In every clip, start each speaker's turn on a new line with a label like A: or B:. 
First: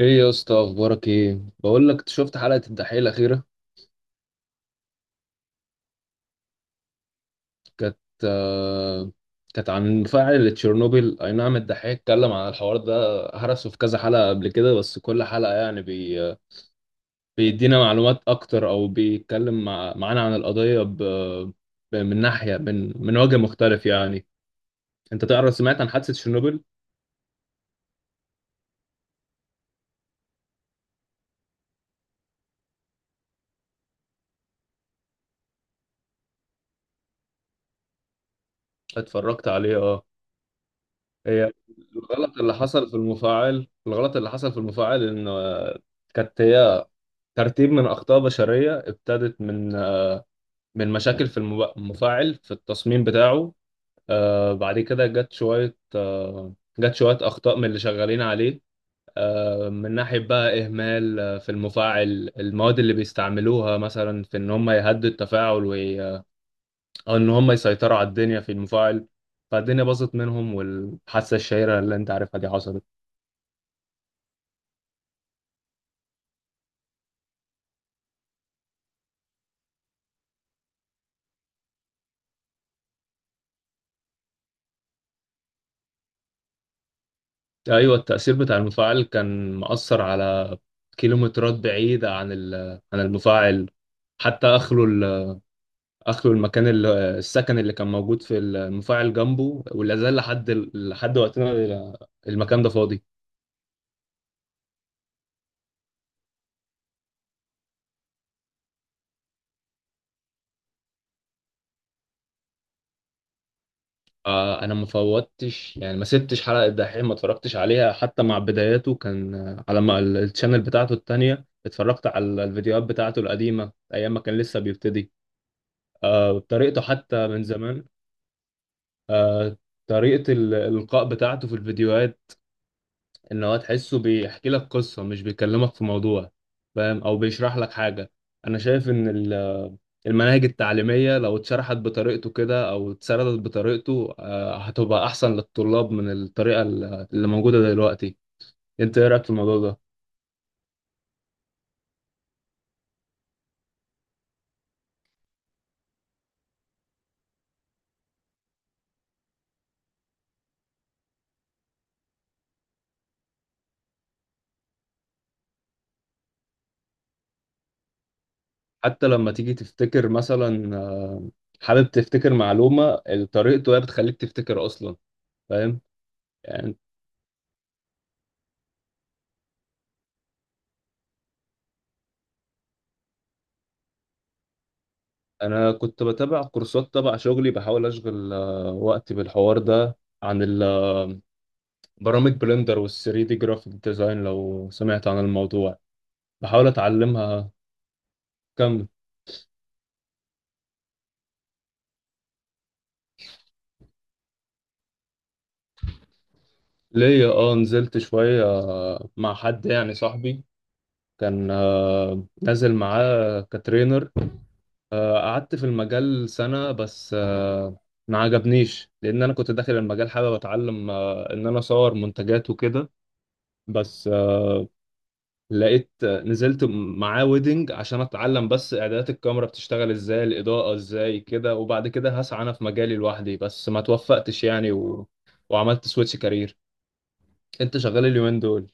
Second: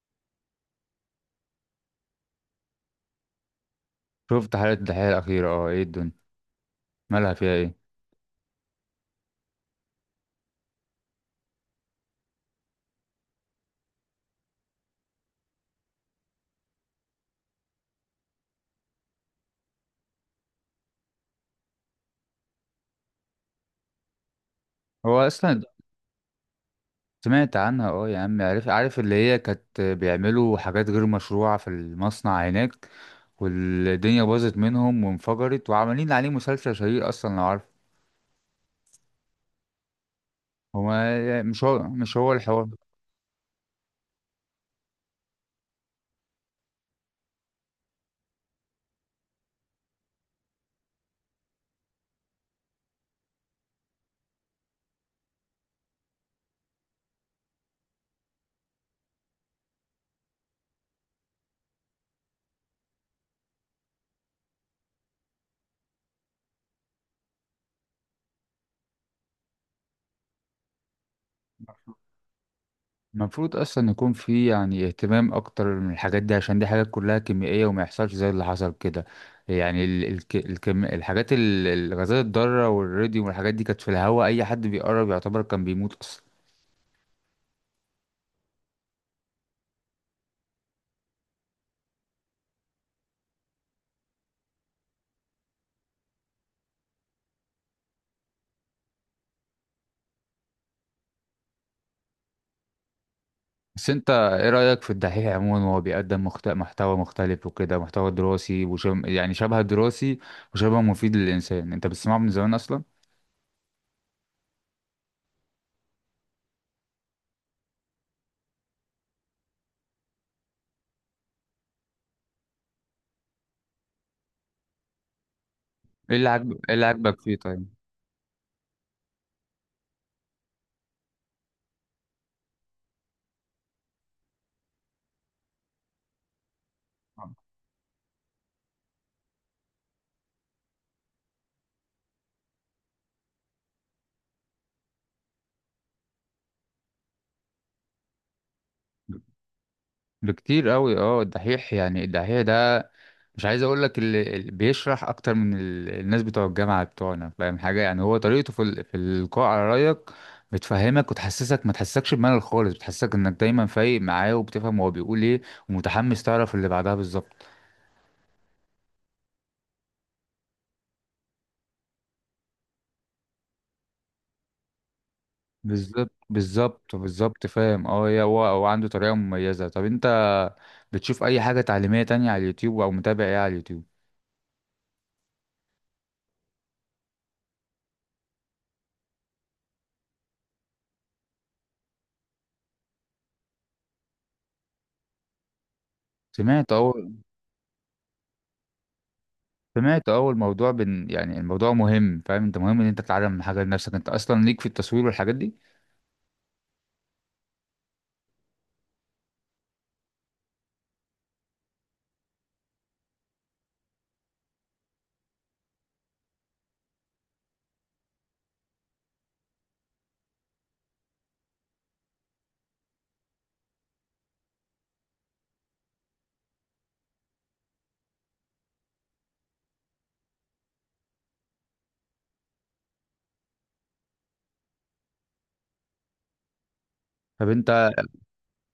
A: ايه يا اسطى، اخبارك؟ ايه، بقول لك شفت حلقه الدحيح الاخيره؟
B: شفت حلقة الدحيح الأخيرة، اه، ايه الدنيا مالها فيها ايه؟
A: كانت آه كانت عن فاعل تشيرنوبيل. اي نعم، الدحيح اتكلم عن الحوار ده هرسه في كذا حلقه قبل كده، بس كل حلقه يعني بيدينا معلومات اكتر، او بيتكلم معانا عن القضيه من ناحيه، من وجه مختلف يعني. انت
B: هو
A: تعرف،
B: أصلا
A: سمعت عن حادثه تشيرنوبيل؟
B: سمعت عنها؟ اه يا عم، عارف عارف اللي هي كانت بيعملوا حاجات غير مشروعة في المصنع هناك، والدنيا باظت منهم وانفجرت، وعمالين عليه مسلسل شهير أصلا لو عارف.
A: اتفرجت عليه، اه.
B: هو
A: هي
B: مش هو
A: الغلط اللي
B: الحوار.
A: حصل في المفاعل الغلط اللي حصل في المفاعل ان كانت هي ترتيب من أخطاء بشرية، ابتدت من مشاكل في المفاعل، في التصميم بتاعه. بعد كده جت شوية جت شوية أخطاء من اللي شغالين عليه، من ناحية بقى إهمال في المفاعل، المواد اللي بيستعملوها مثلا في إن هم يهدوا التفاعل، أو إن هم يسيطروا على الدنيا في المفاعل، فالدنيا باظت منهم، والحادثة الشهيرة اللي أنت عارفها دي حصلت.
B: المفروض اصلا يكون في يعني اهتمام اكتر من الحاجات دي، عشان دي حاجات كلها كيميائيه وما يحصلش زي اللي حصل كده. يعني ال الك الكم الحاجات الغازات الضاره والراديوم والحاجات دي كانت في الهواء، اي حد بيقرب يعتبر كان بيموت اصلا.
A: ايوه، التأثير بتاع المفاعل كان مأثر على كيلومترات بعيدة عن عن المفاعل. حتى اخلوا المكان، السكن اللي كان موجود في المفاعل جنبه، ولا زال لحد لحد وقتنا، المكان ده فاضي.
B: بس انت ايه رايك في الدحيح عموما وهو بيقدم محتوى مختلف وكده، محتوى دراسي يعني شبه دراسي وشبه مفيد للانسان؟ انت بتسمعه من زمان اصلا؟
A: انا ما فوتش يعني، ما سبتش حلقة الدحيح ما اتفرجتش عليها. حتى مع بداياته كان على ما الشانل بتاعته التانية، اتفرجت على الفيديوهات بتاعته القديمة، ايام ما كان لسه بيبتدي.
B: ايه اللي عاجبك ايه
A: بطريقته
B: اللي عاجبك
A: حتى
B: فيه
A: من
B: طيب؟
A: زمان. آه، طريقة الإلقاء بتاعته في الفيديوهات، إن هو تحسه بيحكي لك قصة، مش بيكلمك في موضوع، فاهم؟ أو بيشرح لك حاجة. أنا شايف إن المناهج التعليمية لو اتشرحت بطريقته كده، أو اتسردت بطريقته هتبقى أحسن للطلاب من اللي موجودة دلوقتي. أنت إيه رأيك في الموضوع ده؟
B: بكتير قوي، اه، الدحيح يعني الدحيح ده مش عايز اقول لك اللي بيشرح اكتر من الناس بتوع الجامعه بتوعنا، فاهم حاجه؟ يعني هو طريقته في القاء على رايك بتفهمك وتحسسك، ما تحسسكش بملل خالص، بتحسسك انك دايما فايق معاه وبتفهم هو بيقول ايه، ومتحمس تعرف اللي بعدها. بالظبط
A: حتى لما تيجي تفتكر مثلا حابب تفتكر معلومة، طريقته هي بتخليك تفتكر أصلا. فاهم؟
B: بالظبط
A: يعني
B: بالظبط بالظبط، فاهم اه يا هو عنده طريقه مميزه. طب انت بتشوف اي حاجه تعليميه تانية على اليوتيوب او متابع ايه على اليوتيوب؟
A: انا كنت بتابع كورسات تبع شغلي، بحاول اشغل وقتي بالحوار ده، عن برامج بلندر وال 3 دي جرافيك ديزاين، لو سمعت عن الموضوع بحاول
B: سمعت اه.
A: اتعلمها. كم
B: سمعت اول موضوع يعني الموضوع مهم، فاهم انت؟ مهم ان انت تتعلم حاجه لنفسك، انت اصلا ليك في التصوير والحاجات دي.
A: ليا؟ اه، نزلت شوية مع حد يعني صاحبي، كان نازل معاه كترينر. قعدت في المجال سنة بس. ما عجبنيش، لان انا كنت داخل المجال حابب اتعلم ان انا اصور منتجات وكده، بس لقيت نزلت معاه ويدنج عشان اتعلم بس اعدادات الكاميرا بتشتغل ازاي، الاضاءة ازاي كده، وبعد كده هسعى انا في مجالي لوحدي. بس ما توفقتش يعني، وعملت سويتش كارير.
B: طب انت،
A: انت شغال اليومين دول؟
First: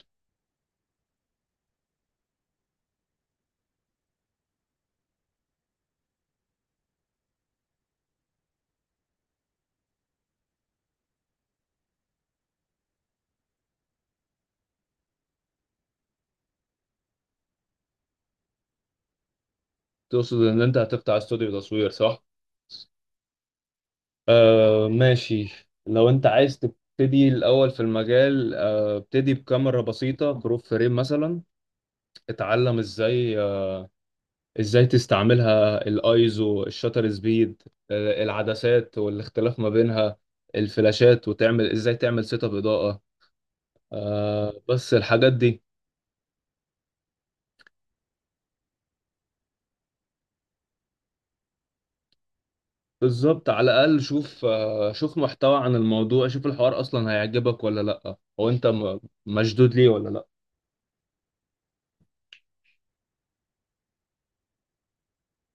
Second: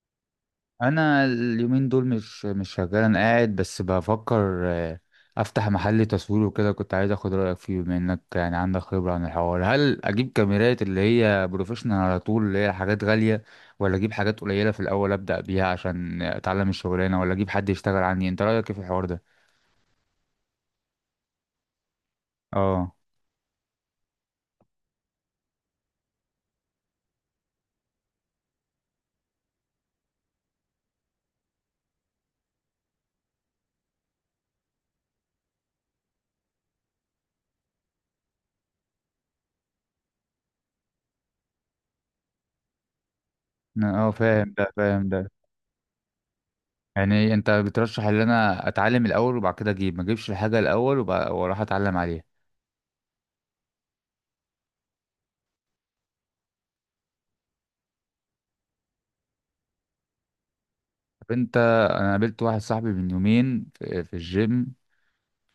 B: انا اليومين دول مش شغال، انا قاعد بس بفكر، افتح محل تصوير وكده. كنت عايز اخد رايك فيه بما انك يعني عندك خبره عن الحوار. هل اجيب كاميرات اللي هي بروفيشنال على طول اللي هي حاجات غاليه، ولا اجيب حاجات قليله في الاول ابدا بيها عشان اتعلم الشغلانه، ولا اجيب حد يشتغل عني؟ انت رايك ايه في الحوار ده؟
A: تقصد ان انت هتفتح استوديو تصوير، صح؟
B: اه
A: آه ماشي. لو انت عايز تبتدي الاول في المجال، آه ابتدي بكاميرا بسيطة بروف فريم مثلا. اتعلم ازاي، ازاي تستعملها، الايزو، الشاتر سبيد، العدسات والاختلاف ما بينها، الفلاشات، وتعمل ازاي تعمل سيت اب اضاءة.
B: اه، فاهم ده
A: بس
B: فاهم ده.
A: الحاجات دي
B: يعني انت بترشح ان انا اتعلم الاول وبعد كده اجيب، ما اجيبش الحاجه الاول واروح اتعلم عليها؟
A: بالظبط، على الاقل شوف شوف محتوى عن الموضوع، شوف الحوار اصلا هيعجبك ولا لا، هو انت مشدود ليه ولا لا.
B: طب انت، انا قابلت واحد صاحبي من يومين في الجيم،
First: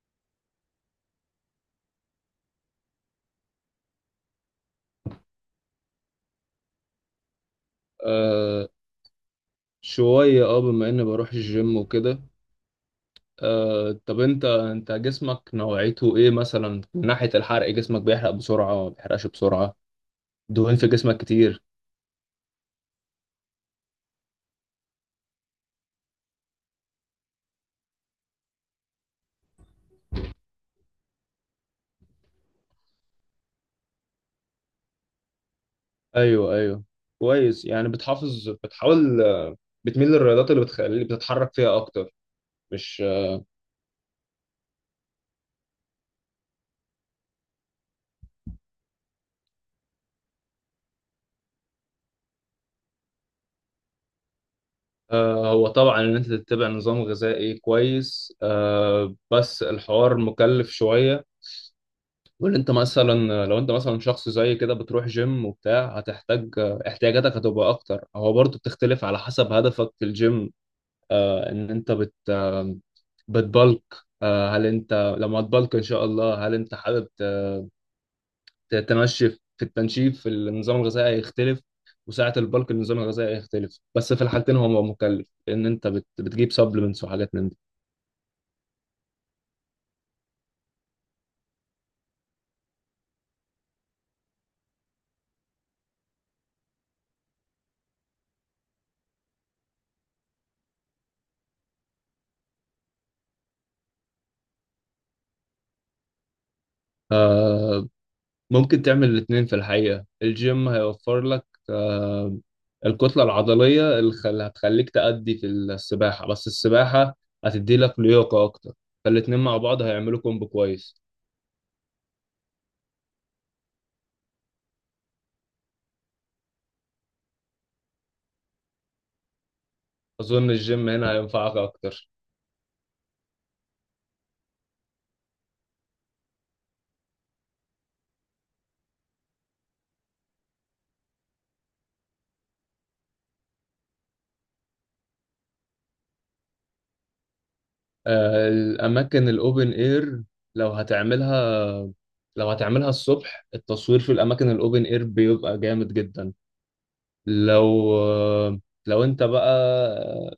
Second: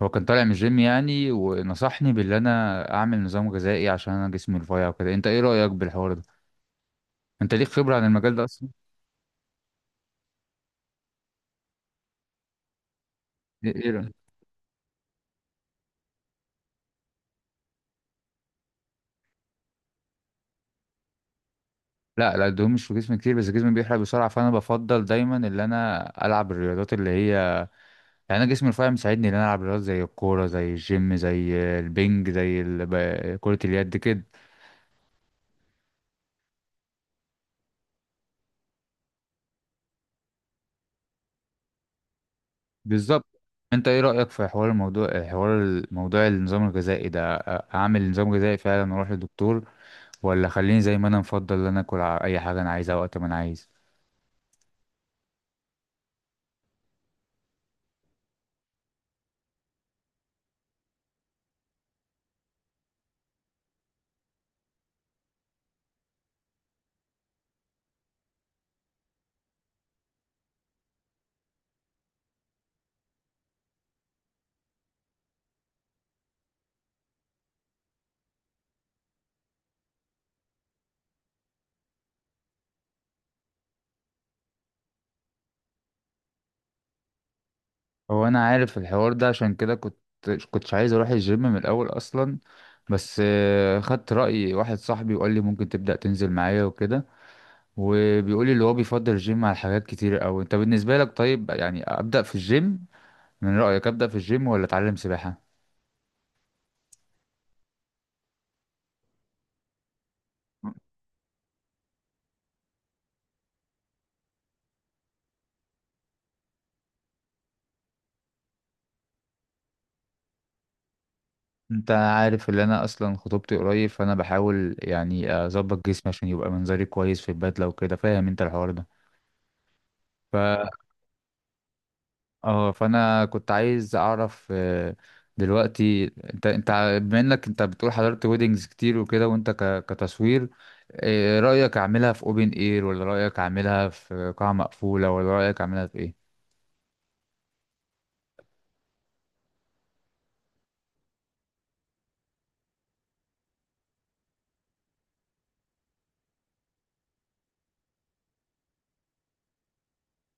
B: هو كان طالع من الجيم يعني ونصحني باللي انا اعمل نظام غذائي عشان انا جسمي رفيع وكده. انت ايه رايك بالحوار ده؟ انت ليك خبره عن المجال ده اصلا؟
A: آه، شوية اه، بما اني بروح الجيم وكده.
B: إيه
A: طب
B: رأيك؟
A: انت جسمك نوعيته ايه مثلا؟ من ناحية الحرق، جسمك بيحرق بسرعة ما بيحرقش بسرعة؟ دهون في جسمك كتير؟
B: لا لا، الدهون مش في جسمي كتير بس جسمي بيحرق بسرعه، فانا بفضل دايما ان انا العب الرياضات اللي هي يعني، انا جسمي رفيع مساعدني ان انا العب رياضات زي الكوره زي الجيم زي البنج زي كره اليد كده.
A: ايوه ايوه، كويس. يعني بتحافظ، بتحاول بتميل للرياضات اللي بتخليك بتتحرك فيها اكتر، مش
B: بالظبط. انت ايه رأيك في حوار الموضوع، حوار الموضوع النظام الغذائي ده؟ اعمل نظام غذائي فعلا واروح للدكتور، ولا خليني زي ما انا مفضل ان انا اكل اي حاجة انا عايزها وقت ما انا عايز؟
A: هو طبعا ان انت تتبع نظام غذائي كويس، بس الحوار مكلف شويه. وان انت مثلا، لو انت مثلا شخص زي كده بتروح جيم وبتاع، هتحتاج احتياجاتك هتبقى اكتر. هو برضه بتختلف على حسب هدفك في الجيم، ان انت بت آه، بتبلك. هل انت لما تبلك ان شاء الله، هل انت حابب تمشي في التنشيف؟ في النظام الغذائي هيختلف، وساعة البلك النظام الغذائي هيختلف. بس في الحالتين هو مكلف، لأن أنت بتجيب سبلمنتس وحاجات من دي.
B: هو انا عارف الحوار ده، عشان كده كنت كنتش عايز اروح الجيم من الاول اصلا. بس خدت رأي واحد صاحبي وقال لي ممكن تبدأ تنزل معايا وكده، وبيقول لي اللي هو بيفضل الجيم على حاجات كتير قوي. انت بالنسبة لك طيب يعني ابدأ في الجيم، من رأيك ابدأ في الجيم ولا اتعلم سباحة؟
A: آه ممكن تعمل الاتنين في الحقيقة، الجيم هيوفر لك آه الكتلة العضلية اللي هتخليك تأدي في السباحة، بس السباحة هتدي لك لياقة أكتر. فالاتنين مع بعض هيعملوا كومبو كويس.
B: انت عارف ان انا اصلا خطوبتي قريب، فانا بحاول يعني اظبط جسمي عشان يبقى منظري كويس في البدله وكده، فاهم انت الحوار ده؟ ف
A: أظن الجيم هنا هينفعك أكتر.
B: اه فانا كنت عايز اعرف، دلوقتي، انت بما انك انت بتقول حضرت ويدنجز كتير وكده، وانت كتصوير، رايك اعملها في اوبن اير، ولا رايك اعملها في قاعه مقفوله، ولا رايك اعملها في ايه؟
A: الأماكن الأوبن إير، لو هتعملها، لو هتعملها الصبح التصوير في الأماكن الأوبن إير بيبقى جامد جدا. لو لو أنت بقى آه،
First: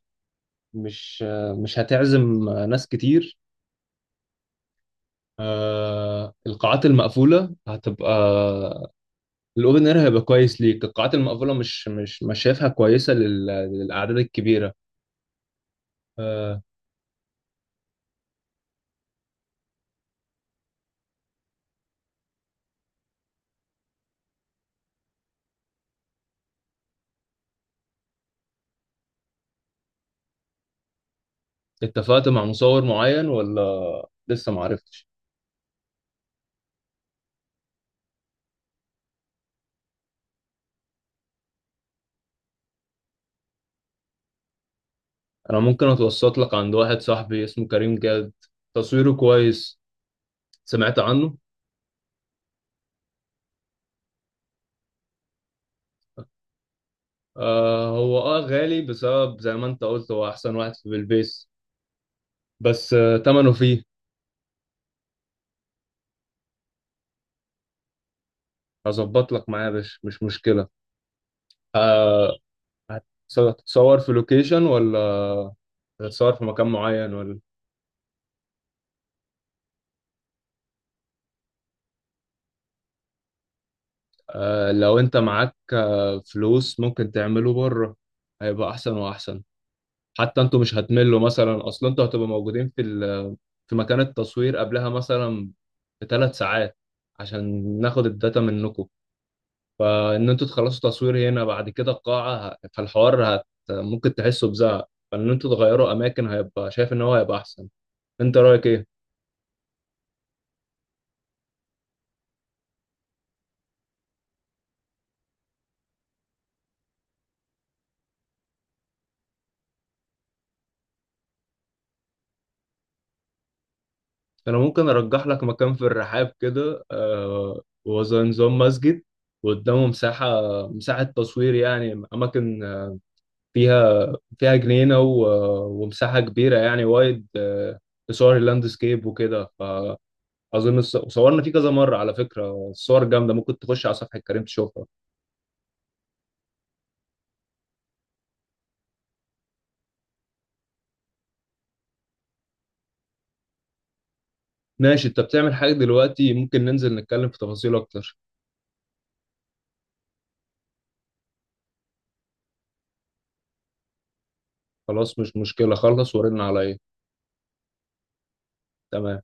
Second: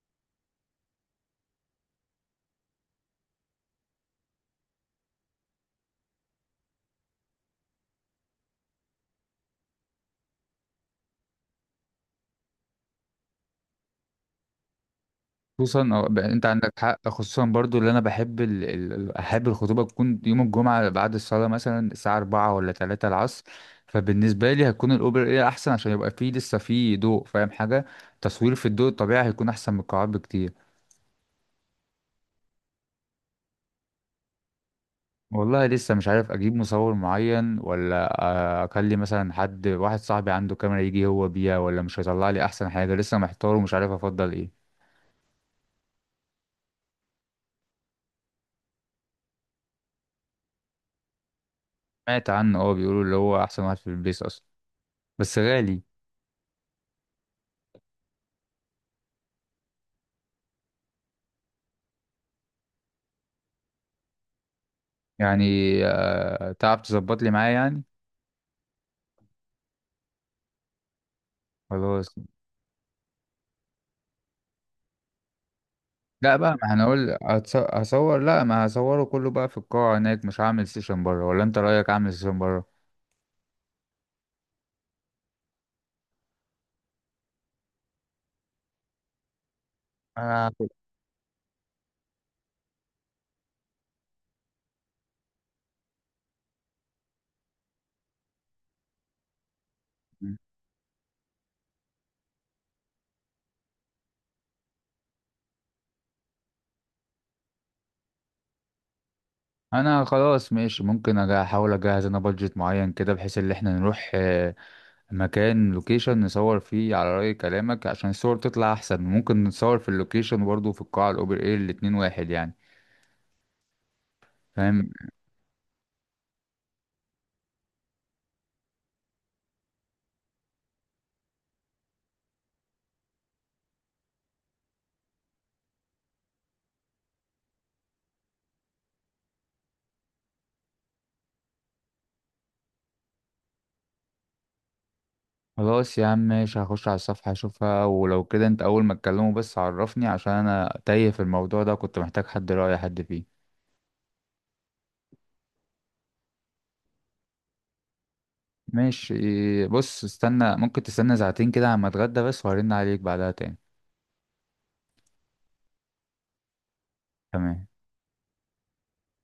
A: مش مش هتعزم ناس كتير، القاعات المقفولة هتبقى، الأوبن إير هيبقى كويس ليك. القاعات المقفولة مش شايفها كويسة للأعداد الكبيرة.
B: خصوصا انت
A: آه،
B: عندك حق، خصوصا برضو اللي انا بحب احب الخطوبه تكون يوم الجمعه بعد الصلاه مثلا الساعه 4 ولا 3 العصر. فبالنسبه لي هتكون الاوبر ايه احسن، عشان يبقى فيه لسه فيه ضوء، فاهم حاجه؟ تصوير في الضوء الطبيعي هيكون احسن من القاعات بكتير.
A: اتفقت مع مصور معين ولا لسه معرفتش؟
B: والله لسه مش عارف اجيب مصور معين، ولا اكلم مثلا حد واحد صاحبي عنده كاميرا يجي هو بيها، ولا مش هيطلع لي احسن حاجه، لسه محتار ومش عارف افضل ايه.
A: انا ممكن اتوسط لك عند واحد صاحبي اسمه كريم جاد، تصويره كويس، سمعت عنه؟
B: سمعت عنه اه، بيقولوا اللي هو احسن واحد في البيس اصلا بس غالي.
A: آه هو اه غالي بسبب زي ما انت قلت، هو احسن واحد في البيس، بس آه تمنه فيه.
B: يعني، تعرف تظبط لي معاه يعني؟
A: هظبط لك معاه يا باشا، مش مشكلة.
B: خلاص.
A: آه هتتصور في لوكيشن، ولا هتتصور
B: لا
A: في
B: بقى،
A: مكان
B: ما
A: معين
B: هنقول
A: ولا؟
B: هصور، لا، ما هصوره كله بقى في القاعة هناك، مش هعمل سيشن بره. ولا انت رأيك اعمل سيشن بره؟
A: آه لو انت معاك آه فلوس، ممكن تعمله بره، هيبقى احسن واحسن. حتى
B: انا
A: انتوا مش هتملوا مثلا، اصلا انتوا هتبقوا موجودين في في مكان التصوير قبلها مثلا بثلاث ساعات عشان ناخد الداتا منكم. فان انتوا تخلصوا تصوير هنا بعد كده القاعة ه- فالحوار هت ممكن تحسوا بزهق، فان انتوا تغيروا اماكن هيبقى، شايف ان هو هيبقى احسن. انت رايك ايه؟
B: انا خلاص ماشي، ممكن احاول اجهز انا بادجت معين كده، بحيث ان احنا نروح، مكان لوكيشن نصور فيه على رأي كلامك عشان الصور تطلع احسن، ممكن نصور في اللوكيشن برضه في القاعة الاوبن اير، الاتنين واحد يعني.
A: انا ممكن
B: فاهم.
A: ارجح لك مكان في الرحاب كده، آه هو زي نظام مسجد وقدامه مساحة، مساحة تصوير يعني، أماكن فيها، فيها جنينة ومساحة كبيرة يعني وايد لصور اللاندسكيب وكده. فأظن وصورنا فيه كذا مرة، على فكرة الصور جامدة، ممكن تخش على صفحة كريم تشوفها.
B: خلاص يا عم ماشي، هخش على الصفحة اشوفها، ولو كده انت اول ما تكلمه بس عرفني، عشان انا تايه في الموضوع ده، كنت محتاج حد، رأي حد فيه.
A: ماشي، أنت بتعمل حاجة دلوقتي؟ ممكن ننزل نتكلم في تفاصيل أكتر.
B: ماشي. بص استنى، ممكن تستنى ساعتين كده عما اتغدى بس، وهرن عليك بعدها تاني.
A: خلاص مش مشكلة، خلص ورن عليا.
B: تمام.
A: تمام.